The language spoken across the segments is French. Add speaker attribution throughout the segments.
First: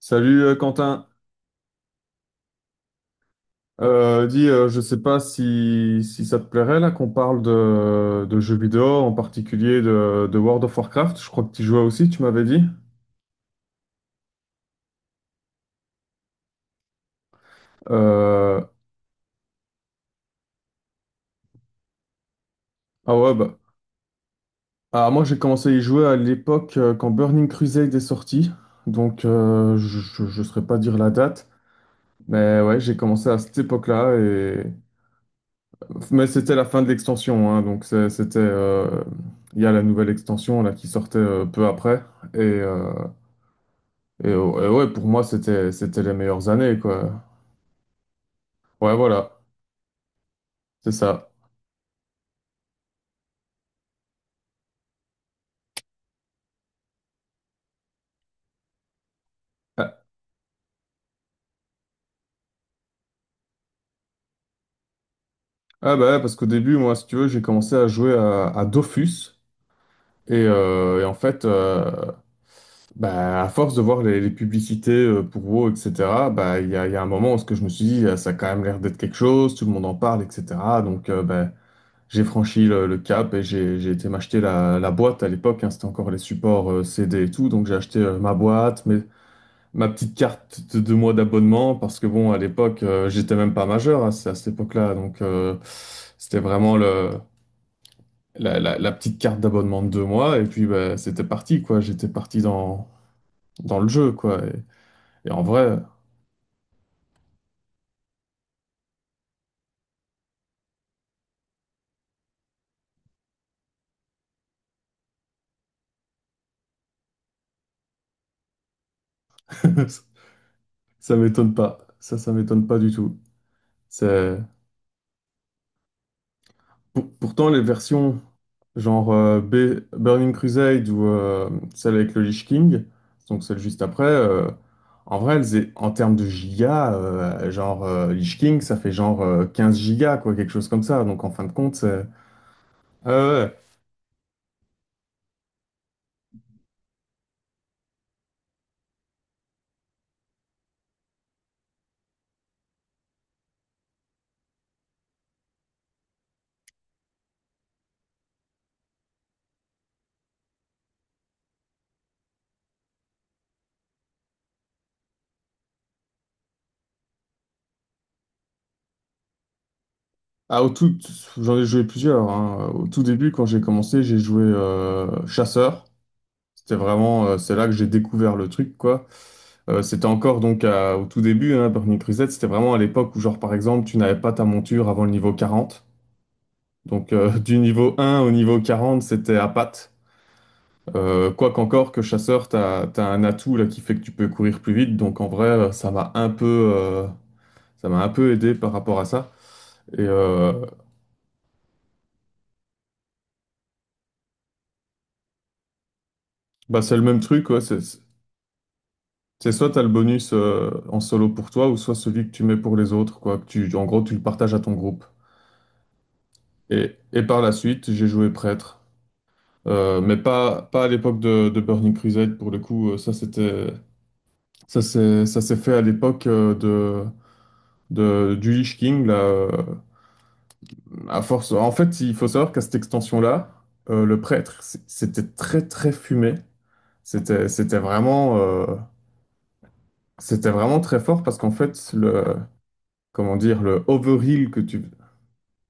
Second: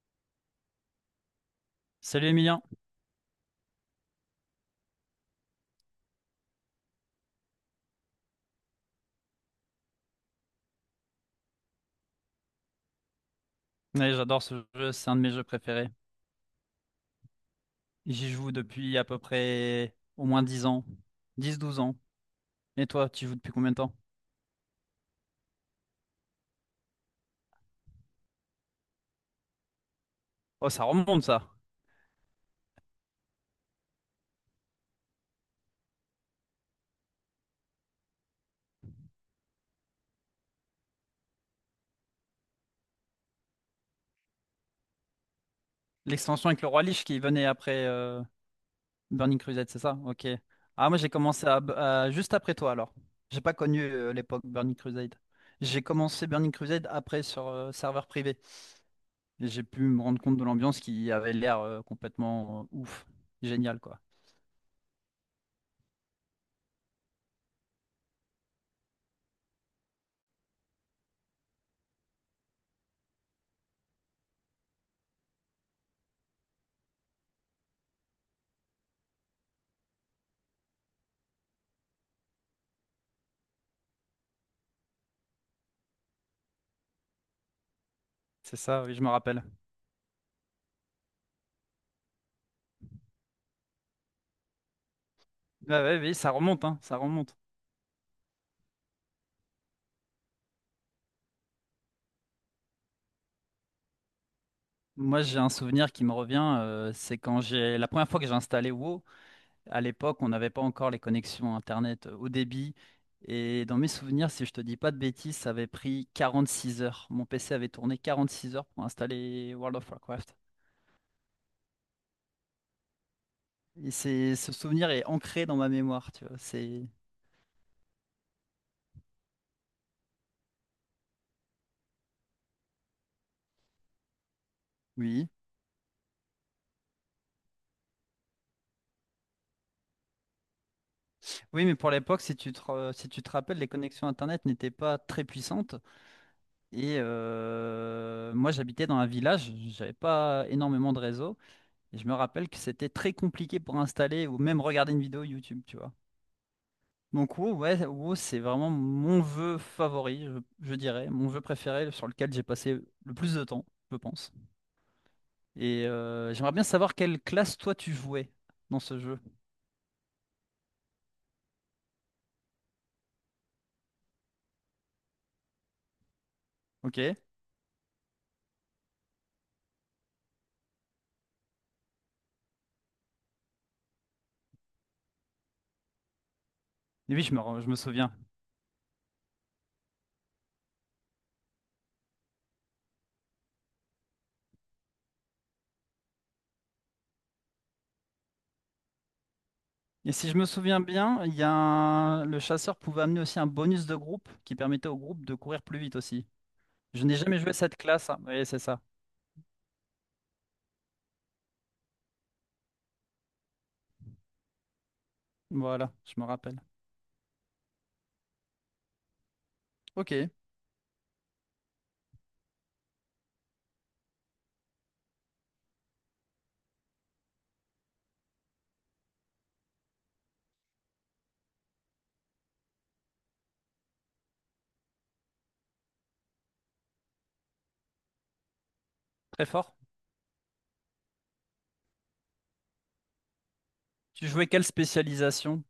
Speaker 1: Salut Quentin.
Speaker 2: Salut Emilien.
Speaker 1: Je sais pas si ça te plairait là qu'on parle de jeux vidéo, en particulier de World of Warcraft. Je crois que tu jouais aussi, tu m'avais dit.
Speaker 2: Ouais, j'adore ce jeu, c'est un de mes jeux préférés. J'y joue
Speaker 1: Euh,
Speaker 2: depuis à peu près au moins 10 ans, 10 12 ans. Et toi,
Speaker 1: ah
Speaker 2: tu y
Speaker 1: ouais,
Speaker 2: joues depuis
Speaker 1: bah,
Speaker 2: combien de temps?
Speaker 1: ah, moi j'ai commencé à y jouer à l'époque quand Burning Crusade est sorti, donc je ne saurais
Speaker 2: Oh,
Speaker 1: pas
Speaker 2: ça
Speaker 1: dire la
Speaker 2: remonte ça.
Speaker 1: date, mais ouais, j'ai commencé à cette époque-là, mais c'était la fin de l'extension, hein, donc c'était... il y a la nouvelle extension là, qui sortait peu après. Et, euh, Et, et ouais, pour moi, c'était les meilleures
Speaker 2: L'extension avec le
Speaker 1: années,
Speaker 2: roi Lich qui
Speaker 1: quoi.
Speaker 2: venait après
Speaker 1: Ouais, voilà,
Speaker 2: Burning Crusade, c'est ça? Ok. Ah,
Speaker 1: c'est
Speaker 2: moi j'ai
Speaker 1: ça.
Speaker 2: commencé juste après toi alors. J'ai pas connu l'époque Burning Crusade. J'ai commencé Burning Crusade après sur serveur privé. Et j'ai pu
Speaker 1: Ah,
Speaker 2: me rendre compte de l'ambiance qui avait l'air complètement ouf, génial quoi.
Speaker 1: ah, bah ouais, parce qu'au début, moi, si tu veux, j'ai commencé à jouer à Dofus. Et, euh, et en fait, euh, Bah, à force de voir les publicités pour WoW, etc. Bah, il y a un moment où ce que je me suis dit, ah, ça a quand même l'air d'être quelque chose, tout le monde en parle, etc. Donc, euh, bah, j'ai franchi le cap et j'ai été m'acheter la boîte à l'époque, hein. C'était encore les supports CD et tout. Donc j'ai acheté ma
Speaker 2: C'est ça,
Speaker 1: boîte,
Speaker 2: oui, je me rappelle.
Speaker 1: ma petite carte de 2 mois d'abonnement parce que bon, à l'époque, j'étais même pas majeur à cette époque-là, donc
Speaker 2: Ah ouais, oui, ça
Speaker 1: c'était
Speaker 2: remonte,
Speaker 1: vraiment
Speaker 2: hein, ça remonte.
Speaker 1: la petite carte d'abonnement de 2 mois et puis bah, c'était parti quoi. J'étais parti dans le jeu quoi.
Speaker 2: Moi,
Speaker 1: Et
Speaker 2: j'ai
Speaker 1: en
Speaker 2: un
Speaker 1: vrai,
Speaker 2: souvenir qui me revient, c'est quand j'ai la première fois que j'ai installé WoW. À l'époque, on n'avait pas encore les connexions Internet haut débit. Et dans mes souvenirs, si je te dis pas de bêtises, ça avait pris 46 heures. Mon PC avait tourné 46 heures pour installer World of Warcraft.
Speaker 1: Ça m'étonne pas. Ça m'étonne pas du tout.
Speaker 2: Et c'est
Speaker 1: C'est
Speaker 2: ce souvenir est ancré dans ma mémoire, tu vois. C'est
Speaker 1: Pour- pourtant, les versions genre Burning Crusade ou celle avec le Lich King, donc celle juste après, en
Speaker 2: oui,
Speaker 1: vrai, elles est- en termes de gigas, Lich King, ça fait genre 15 gigas, quoi, quelque chose comme ça. Donc en fin de
Speaker 2: oui, mais
Speaker 1: compte,
Speaker 2: pour
Speaker 1: c'est.
Speaker 2: l'époque, si
Speaker 1: Ah ouais,
Speaker 2: tu te
Speaker 1: ouais.
Speaker 2: rappelles, les connexions Internet n'étaient pas très puissantes. Et moi, j'habitais dans un village, j'avais pas énormément de réseau. Et je me rappelle que c'était très compliqué pour installer ou même regarder une vidéo YouTube, tu vois. Donc WoW, ouais, WoW, c'est vraiment mon vœu favori, je dirais, mon vœu préféré sur lequel j'ai passé le plus de temps, je pense. Et j'aimerais bien savoir quelle classe toi tu jouais dans ce jeu.
Speaker 1: Ah, au tout, J'en ai joué plusieurs, hein. Au tout début, quand j'ai commencé, j'ai joué Chasseur. C'était
Speaker 2: Ok? Et
Speaker 1: vraiment, c'est là que j'ai découvert le truc, quoi. C'était encore donc au tout début, hein. Burning Crusade, c'était vraiment à l'époque où, genre, par exemple, tu n'avais pas ta monture avant le niveau 40. Donc
Speaker 2: oui,
Speaker 1: du
Speaker 2: je me
Speaker 1: niveau
Speaker 2: souviens.
Speaker 1: un au niveau 40 c'était à patte. Quoi qu'encore que chasseur, t'as un atout là qui fait que tu peux courir plus vite. Donc, en vrai, ça m'a un peu, ça m'a un peu aidé par rapport à ça. Et
Speaker 2: Et si je me
Speaker 1: euh,
Speaker 2: souviens bien, il y a un- le chasseur pouvait amener aussi un bonus de groupe qui permettait au groupe de courir plus vite aussi.
Speaker 1: Bah, c'est le
Speaker 2: Je n'ai
Speaker 1: même
Speaker 2: jamais
Speaker 1: truc,
Speaker 2: joué
Speaker 1: quoi.
Speaker 2: cette
Speaker 1: C'est
Speaker 2: classe, hein. Oui, c'est ça.
Speaker 1: c'est soit t'as le bonus en solo pour toi, ou soit celui que tu mets pour les autres, quoi. Que tu, en gros, tu le partages à ton groupe.
Speaker 2: Voilà, je me rappelle.
Speaker 1: Et par la suite, j'ai joué prêtre. Euh, mais
Speaker 2: Ok,
Speaker 1: pas, pas à l'époque de Burning Crusade, pour le coup. Ça, ça s'est fait à l'époque du Lich King, là, à force. En fait, il faut savoir qu'à cette extension-là, le prêtre, c'était très, très fumé. C'était, c'était vraiment, euh,
Speaker 2: très fort.
Speaker 1: C'était vraiment très fort parce qu'en fait, comment dire, le
Speaker 2: Tu jouais
Speaker 1: overheal que
Speaker 2: quelle
Speaker 1: tu...
Speaker 2: spécialisation?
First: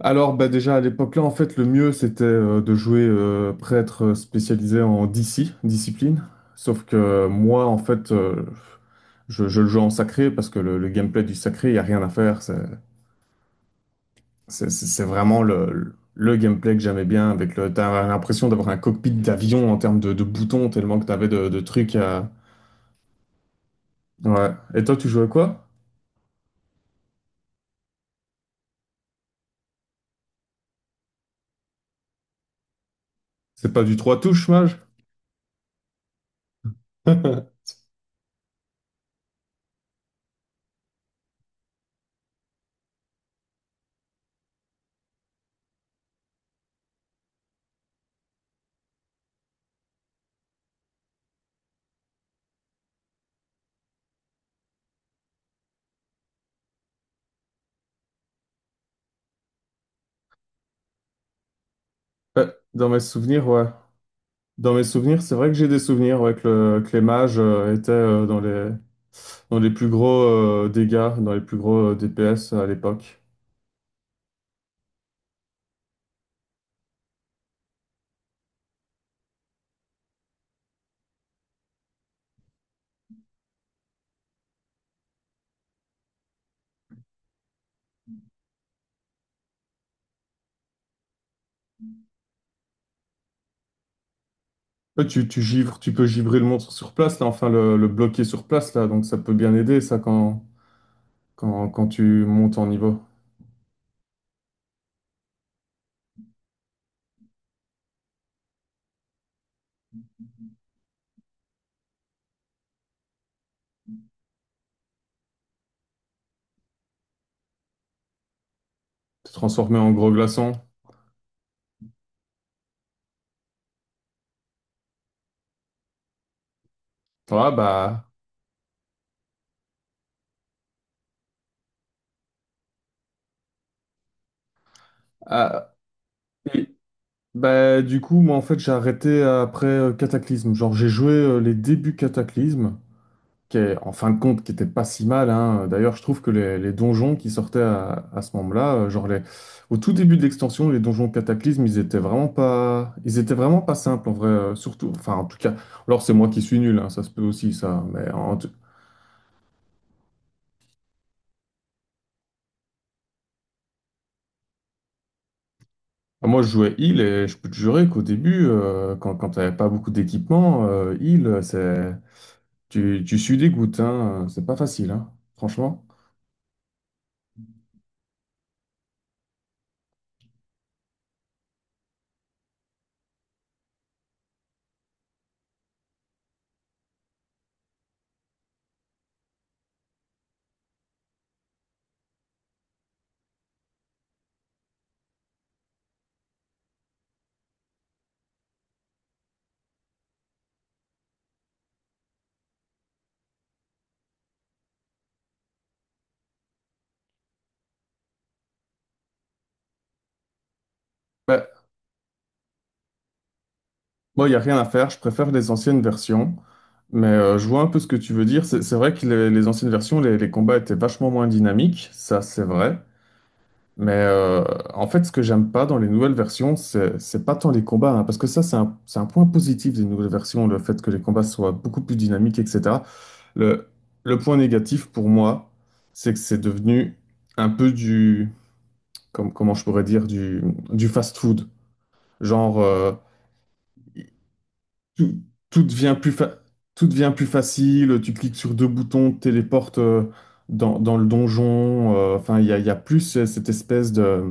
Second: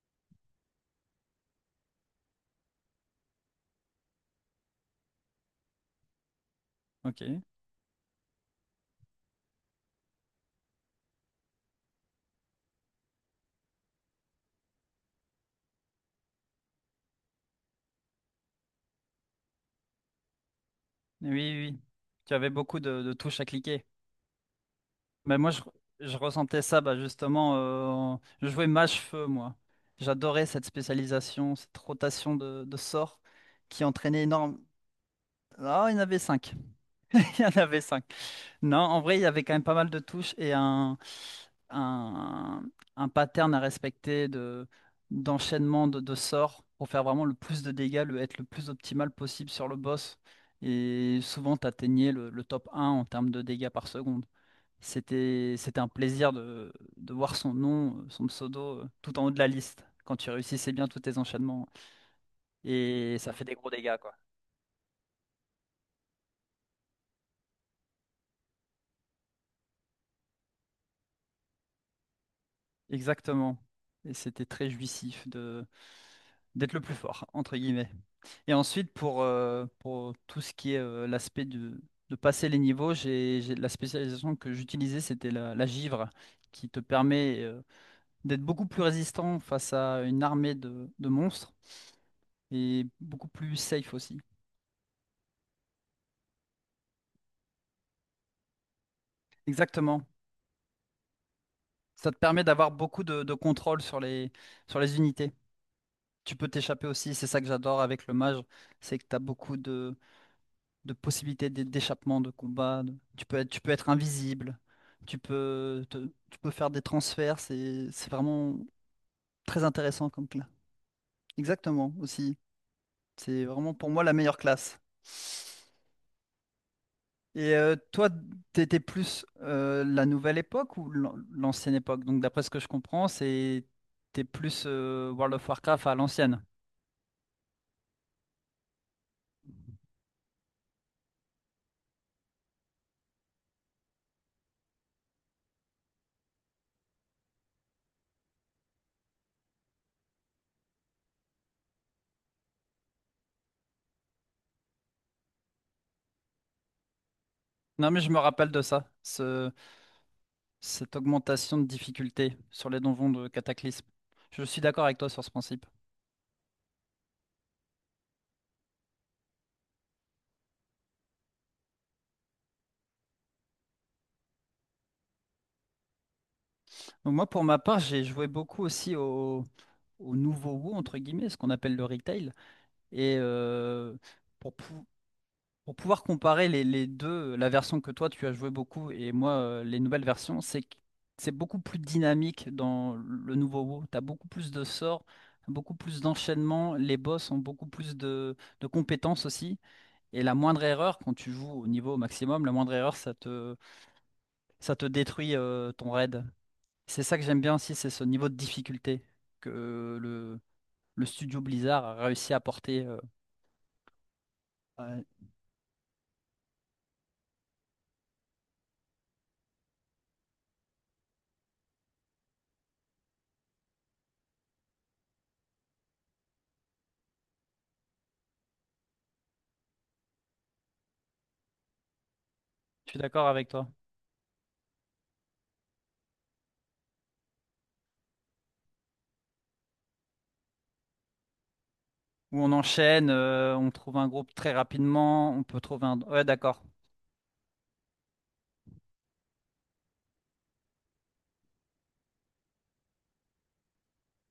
Speaker 1: Alors, bah déjà à l'époque-là, en fait, le mieux c'était de jouer prêtre spécialisé en DC, discipline. Sauf
Speaker 2: Ok.
Speaker 1: que
Speaker 2: Oui,
Speaker 1: moi, en fait, je le joue en sacré parce que le gameplay du sacré, il n'y a rien à faire. C'est vraiment le gameplay que j'aimais bien. Avec le, t'as l'impression d'avoir un cockpit d'avion en termes de boutons, tellement que t'avais
Speaker 2: oui,
Speaker 1: de
Speaker 2: oui.
Speaker 1: trucs à...
Speaker 2: Tu avais beaucoup de touches à cliquer.
Speaker 1: Ouais. Et toi, tu jouais
Speaker 2: Mais
Speaker 1: quoi?
Speaker 2: je ressentais ça, bah, justement. Je jouais mage-feu, moi. J'adorais cette spécialisation, cette rotation de sorts
Speaker 1: C'est pas
Speaker 2: qui
Speaker 1: du trois
Speaker 2: entraînait
Speaker 1: touches,
Speaker 2: énorme.
Speaker 1: mage?
Speaker 2: Ah, il y en avait cinq. Il y en avait cinq. Non, en vrai, il y avait quand même pas mal de touches et un, un pattern à respecter de, d'enchaînement de sorts pour faire vraiment le plus de dégâts, être le plus optimal possible sur le boss. Et souvent, tu atteignais le top un en termes de dégâts par seconde. C'était un plaisir de voir son nom, son pseudo, tout en haut de la liste quand tu réussissais bien tous tes enchaînements.
Speaker 1: Ouais, dans mes
Speaker 2: Et ça fait
Speaker 1: souvenirs,
Speaker 2: des
Speaker 1: ouais.
Speaker 2: gros dégâts, quoi.
Speaker 1: Dans mes souvenirs, c'est vrai que j'ai des souvenirs ouais, que les mages étaient dans les plus gros dégâts, dans les plus gros DPS à l'époque.
Speaker 2: Exactement. Et c'était très jouissif de d'être le plus fort, entre guillemets. Et ensuite, pour tout ce qui est l'aspect de passer les niveaux, la spécialisation que j'utilisais, c'était la givre, qui te permet d'être beaucoup plus résistant face à une armée de monstres et beaucoup plus safe aussi.
Speaker 1: Ouais, tu givres, tu peux givrer le monstre sur place, là, enfin le bloquer sur place, là, donc ça peut bien aider, ça,
Speaker 2: Exactement.
Speaker 1: quand tu
Speaker 2: Ça te permet
Speaker 1: montes en
Speaker 2: d'avoir
Speaker 1: niveau.
Speaker 2: beaucoup de contrôle sur sur les unités. Tu peux t'échapper aussi, c'est ça que j'adore avec le mage, c'est que tu as beaucoup de, d'échappement, de combat. Tu peux être invisible, tu peux, te- tu peux faire des transferts. C'est vraiment
Speaker 1: Te
Speaker 2: très
Speaker 1: transformer en
Speaker 2: intéressant
Speaker 1: gros
Speaker 2: comme classe.
Speaker 1: glaçon.
Speaker 2: Exactement, aussi. C'est vraiment pour moi la meilleure classe.
Speaker 1: Ah,
Speaker 2: Et toi,
Speaker 1: bah,
Speaker 2: t'étais plus la nouvelle époque ou l'ancienne époque? Donc d'après ce que je comprends, c'est t'es plus World of
Speaker 1: ah,
Speaker 2: Warcraft à l'ancienne.
Speaker 1: et- Bah, du coup, moi, en fait, j'ai arrêté après Cataclysme. Genre, j'ai joué les débuts Cataclysme, qui est, en fin de compte, qui était pas si mal, hein. D'ailleurs, je trouve que les donjons qui sortaient à ce moment-là, au tout début de l'extension, les donjons Cataclysme, ils étaient vraiment pas simples en vrai. Surtout, enfin, en tout cas, alors c'est moi qui suis nul, hein, ça se peut aussi ça.
Speaker 2: Non mais je me rappelle de ça, cette augmentation de difficulté sur les donjons de Cataclysme. Je suis d'accord avec toi sur ce principe.
Speaker 1: Moi, je jouais heal et je peux te jurer qu'au début, quand t'avais pas beaucoup d'équipement, tu sues des gouttes, hein, c'est pas facile, hein, franchement.
Speaker 2: Donc moi, pour ma part, j'ai joué beaucoup aussi au nouveau WoW, entre guillemets, ce qu'on appelle le retail. Et pour, pou- pour pouvoir comparer les deux, la version que toi, tu as joué beaucoup et moi, les nouvelles versions, c'est que c'est beaucoup plus dynamique dans le nouveau WoW. Tu as beaucoup plus de sorts, beaucoup plus d'enchaînements, les boss ont beaucoup plus de compétences aussi. Et la moindre erreur, quand tu joues au niveau maximum, la moindre erreur, ça te détruit ton raid. C'est ça que j'aime bien aussi, c'est ce niveau de difficulté que le, le studio
Speaker 1: Bah,
Speaker 2: Blizzard a réussi à porter.
Speaker 1: Bon, il n'y a rien à faire, je
Speaker 2: Ouais,
Speaker 1: préfère les anciennes versions, mais je vois un peu ce que tu veux dire. C'est vrai que les anciennes versions, les combats étaient vachement moins dynamiques, ça c'est vrai, mais en fait ce que j'aime pas dans les nouvelles versions, c'est pas tant les combats, hein, parce que ça c'est c'est un point positif des nouvelles versions, le fait que les combats soient beaucoup plus dynamiques, etc.
Speaker 2: je suis d'accord avec toi.
Speaker 1: Le, le point négatif pour moi, c'est que c'est devenu un peu du, comme, comment je pourrais dire, du fast-food.
Speaker 2: Où on
Speaker 1: Genre... euh,
Speaker 2: enchaîne, on trouve un groupe très
Speaker 1: tout,
Speaker 2: rapidement, on peut
Speaker 1: tout
Speaker 2: trouver
Speaker 1: devient
Speaker 2: un...
Speaker 1: plus
Speaker 2: Ouais,
Speaker 1: fa-
Speaker 2: d'accord.
Speaker 1: Tout devient plus facile, tu cliques sur deux boutons, te téléportes dans le donjon. Enfin, il y a plus cette espèce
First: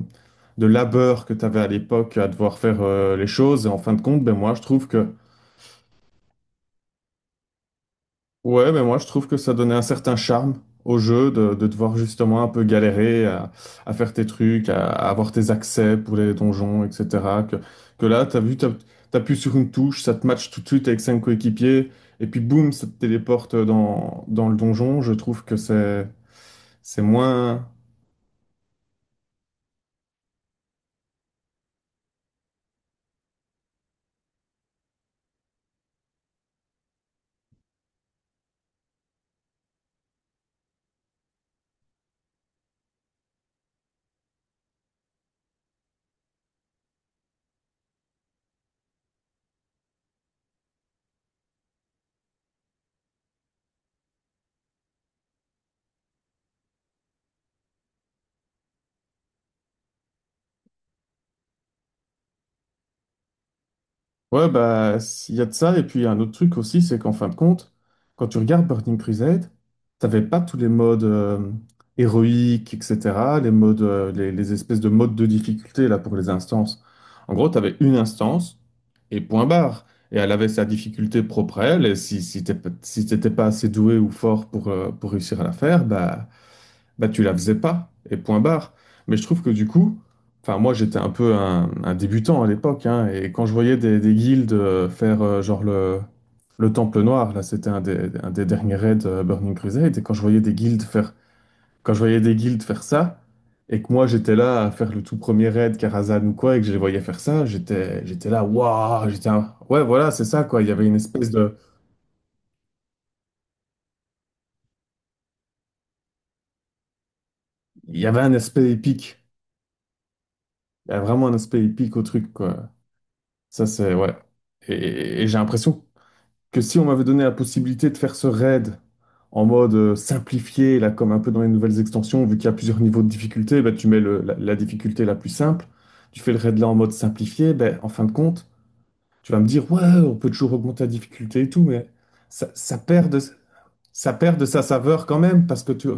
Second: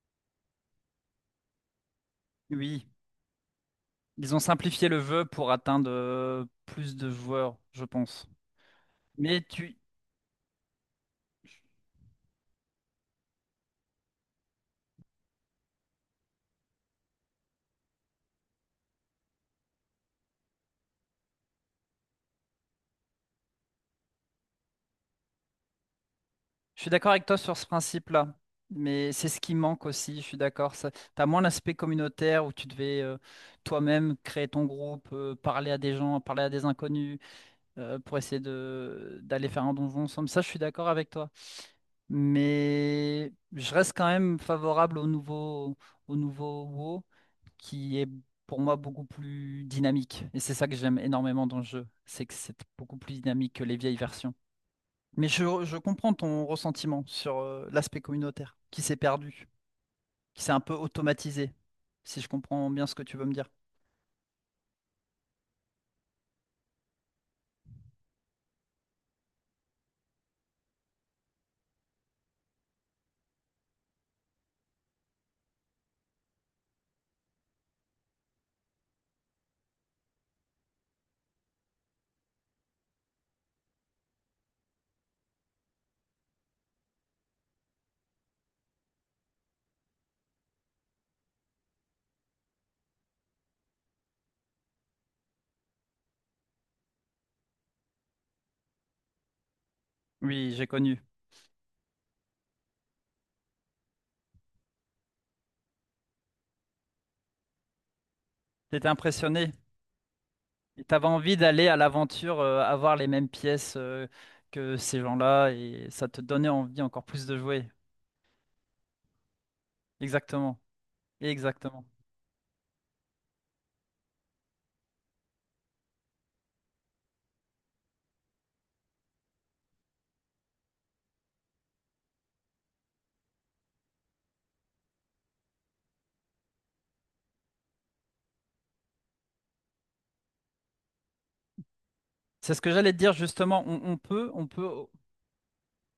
Speaker 1: de labeur que tu avais à l'époque à devoir faire
Speaker 2: Oui,
Speaker 1: les choses. Et en fin de compte, ben
Speaker 2: ils ont
Speaker 1: moi, je trouve
Speaker 2: simplifié le
Speaker 1: que...
Speaker 2: jeu pour atteindre plus de joueurs, je pense.
Speaker 1: Ouais, mais moi je trouve que
Speaker 2: Mais
Speaker 1: ça donnait
Speaker 2: tu...
Speaker 1: un certain charme au jeu de devoir justement un peu galérer à faire tes trucs, à avoir tes accès pour les donjons, etc. Que, que là, t'appuies sur une touche, ça te match tout de suite avec cinq coéquipiers, et puis boum, ça te téléporte dans le donjon. Je trouve que
Speaker 2: je suis
Speaker 1: c'est
Speaker 2: d'accord avec toi sur ce
Speaker 1: moins...
Speaker 2: principe-là. Mais c'est ce qui manque aussi, je suis d'accord. Ça... T'as moins l'aspect communautaire où tu devais toi-même créer ton groupe, parler à des gens, parler à des inconnus, pour essayer de d'aller faire un donjon ensemble. Ça, je suis d'accord avec toi. Mais je reste quand même favorable au nouveau WoW, qui est pour moi beaucoup plus dynamique. Et c'est ça que j'aime énormément dans le jeu, c'est que c'est beaucoup plus dynamique que les vieilles versions. Mais je comprends ton ressentiment sur l'aspect communautaire, qui s'est perdu, qui s'est un peu automatisé, si je comprends bien ce que tu veux me dire.
Speaker 1: Ouais, bah, il y a de ça. Et puis, y a un autre truc aussi, c'est qu'en fin de compte, quand tu regardes Burning Crusade, t'avais pas tous les modes héroïques, etc., les modes, les espèces de modes de difficulté, là, pour les instances. En gros, t'avais une instance et point barre. Et elle avait sa difficulté propre à elle. Et si t'étais pas assez doué ou fort pour réussir à la faire, bah tu la faisais pas, et point barre. Mais je trouve que du coup, enfin moi j'étais un peu un débutant à l'époque, hein, et quand je voyais des guildes le Temple Noir, là c'était un des derniers raids Burning Crusade, et
Speaker 2: Oui, j'ai connu.
Speaker 1: quand je voyais des guildes faire ça, et que moi j'étais là à faire le tout premier raid Karazhan ou quoi, et que je les voyais faire ça, j'étais là,
Speaker 2: T'étais
Speaker 1: waouh,
Speaker 2: impressionné.
Speaker 1: ouais voilà c'est ça quoi, il y
Speaker 2: Et
Speaker 1: avait une
Speaker 2: t'avais
Speaker 1: espèce
Speaker 2: envie
Speaker 1: de,
Speaker 2: d'aller à l'aventure, avoir les mêmes pièces que ces gens-là, et ça te donnait envie encore plus de jouer.
Speaker 1: il y avait un aspect épique,
Speaker 2: Exactement.
Speaker 1: il y a vraiment un aspect
Speaker 2: Exactement.
Speaker 1: épique au truc quoi. Ça, c'est, ouais. Et j'ai l'impression que si on m'avait donné la possibilité de faire ce raid en mode simplifié, là, comme un peu dans les nouvelles extensions, vu qu'il y a plusieurs niveaux de difficulté, bah, tu mets la difficulté la plus simple, tu fais le raid là en mode simplifié, ben en fin de compte, tu vas me dire, ouais, on peut toujours augmenter la difficulté et tout, mais ça,
Speaker 2: C'est ce que
Speaker 1: ça
Speaker 2: j'allais te
Speaker 1: perd
Speaker 2: dire
Speaker 1: de,
Speaker 2: justement.
Speaker 1: ça perd
Speaker 2: On
Speaker 1: de sa
Speaker 2: peut,
Speaker 1: saveur quand même, parce que tu,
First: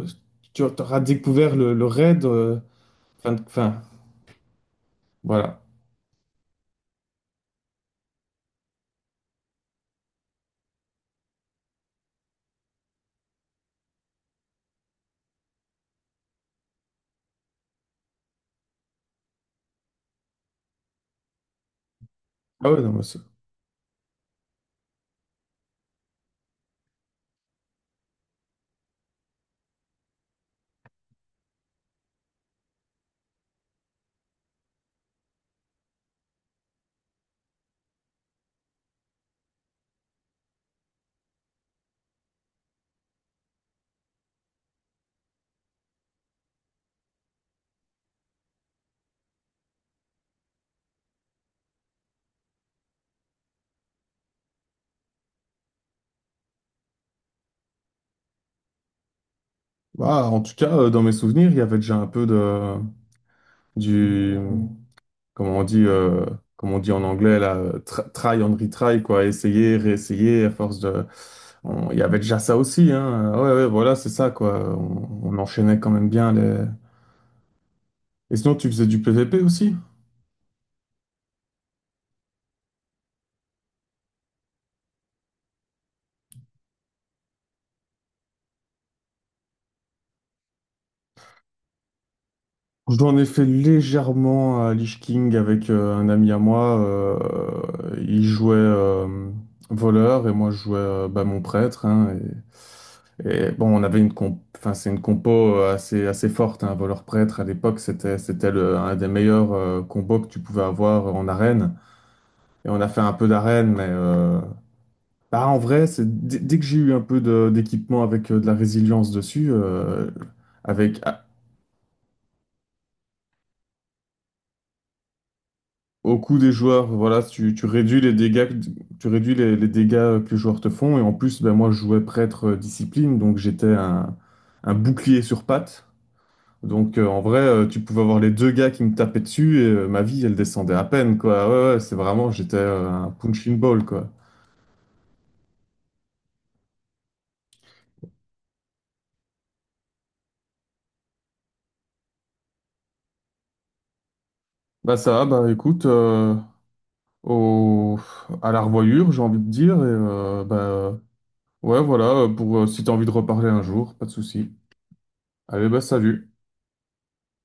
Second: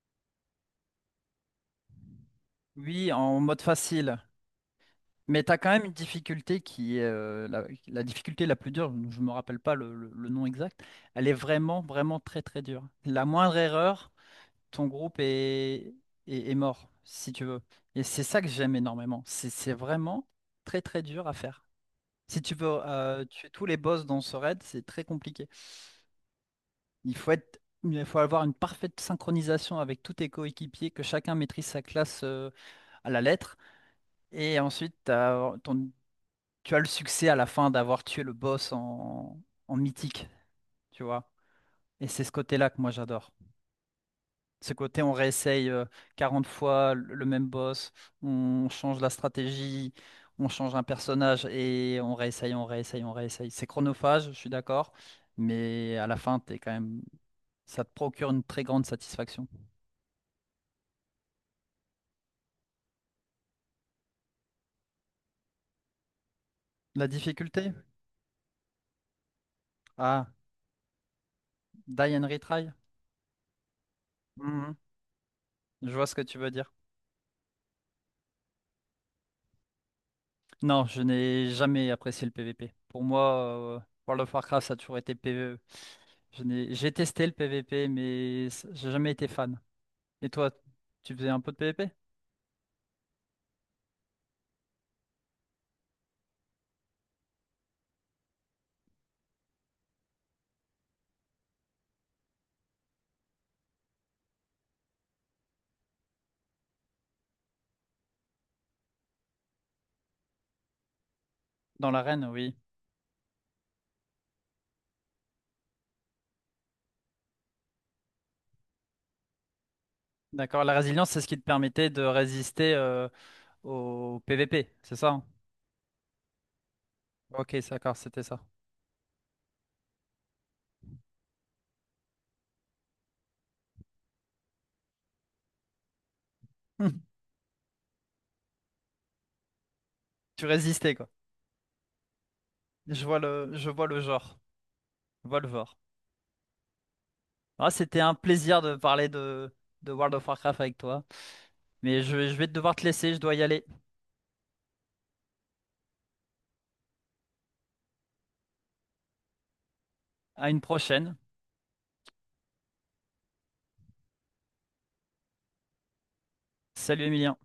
Speaker 1: tu auras découvert le raid,
Speaker 2: oui, en mode
Speaker 1: fin,
Speaker 2: facile. Mais t'as
Speaker 1: voilà.
Speaker 2: quand même une difficulté qui est la, la difficulté la plus dure. Je me rappelle pas le nom exact. Elle est vraiment, vraiment très, très dure. La moindre erreur, ton groupe est, est, est mort, si tu veux. Et c'est ça que j'aime énormément. C'est vraiment très, très dur à faire. Si tu
Speaker 1: Ah ouais,
Speaker 2: veux
Speaker 1: non, mais c'est-
Speaker 2: tuer tous les boss dans ce raid, c'est très compliqué. Il faut être, il faut avoir une parfaite synchronisation avec tous tes coéquipiers, que chacun maîtrise sa classe à la lettre. Et ensuite, tu as le succès à la fin d'avoir tué le boss en, en mythique, tu vois. Et c'est ce côté-là que moi j'adore. Ce côté, on réessaye 40 fois le même boss, on change la stratégie, on change un personnage et on réessaye, on réessaye, on réessaye. C'est chronophage, je suis d'accord, mais à la fin, t'es quand même... ça te procure une très grande satisfaction.
Speaker 1: Bah, en tout cas, dans mes souvenirs, il y avait déjà un peu de... du, Comment on dit, comment on dit en
Speaker 2: La
Speaker 1: anglais, là,
Speaker 2: difficulté?
Speaker 1: try and retry, quoi, essayer,
Speaker 2: Ah,
Speaker 1: réessayer, à force de... Il y
Speaker 2: die
Speaker 1: avait
Speaker 2: and
Speaker 1: déjà ça
Speaker 2: retry?
Speaker 1: aussi, hein. Ouais, ouais, voilà, c'est ça, quoi.
Speaker 2: Mhm.
Speaker 1: On enchaînait quand
Speaker 2: Je vois
Speaker 1: même
Speaker 2: ce que
Speaker 1: bien
Speaker 2: tu veux
Speaker 1: les...
Speaker 2: dire.
Speaker 1: Et sinon, tu faisais du PVP aussi?
Speaker 2: Non, je n'ai jamais apprécié le PVP. Pour moi, euh, World of Warcraft, ça a toujours été PVE. Je n'ai... J'ai testé le PVP, mais j'ai jamais été fan. Et toi, tu faisais un peu de PVP?
Speaker 1: Je dois en effet légèrement à Lich King avec un ami à moi. Il jouait voleur et moi je jouais mon prêtre, hein. Et bon, on avait enfin, c'est une compo assez assez forte. Un voleur prêtre à l'époque c'était un des meilleurs combos que tu pouvais avoir en arène.
Speaker 2: Dans l'arène, oui.
Speaker 1: Et on a fait un peu d'arène, mais en vrai, c'est dès dès que j'ai eu un peu d'équipement avec de la résilience dessus,
Speaker 2: D'accord. La
Speaker 1: avec
Speaker 2: résilience, c'est ce qui te permettait de résister au PVP, c'est ça, hein?
Speaker 1: au coût des joueurs, voilà,
Speaker 2: Ok,
Speaker 1: tu
Speaker 2: d'accord,
Speaker 1: réduis les
Speaker 2: c'était ça.
Speaker 1: dégâts, tu réduis les dégâts que les joueurs te font. Et en plus, ben, moi, je jouais prêtre discipline, donc j'étais un bouclier sur pattes. Donc en vrai, tu pouvais avoir les deux gars qui me tapaient dessus et ma vie, elle
Speaker 2: Tu
Speaker 1: descendait à
Speaker 2: résistais, quoi.
Speaker 1: peine, quoi. Ouais, ouais, c'est vraiment, j'étais un punching
Speaker 2: Je
Speaker 1: ball,
Speaker 2: vois le
Speaker 1: quoi.
Speaker 2: genre. Je vois le genre. Ah, c'était un plaisir de parler de World of Warcraft avec toi. Mais je vais devoir te laisser, je dois y aller.
Speaker 1: Bah ça va, bah écoute, au, à la revoyure, j'ai envie de dire. Et
Speaker 2: À une
Speaker 1: bah
Speaker 2: prochaine.
Speaker 1: ouais, voilà, pour, si t'as envie de reparler un jour, pas de souci. Allez, bah salut.
Speaker 2: Salut Emilien.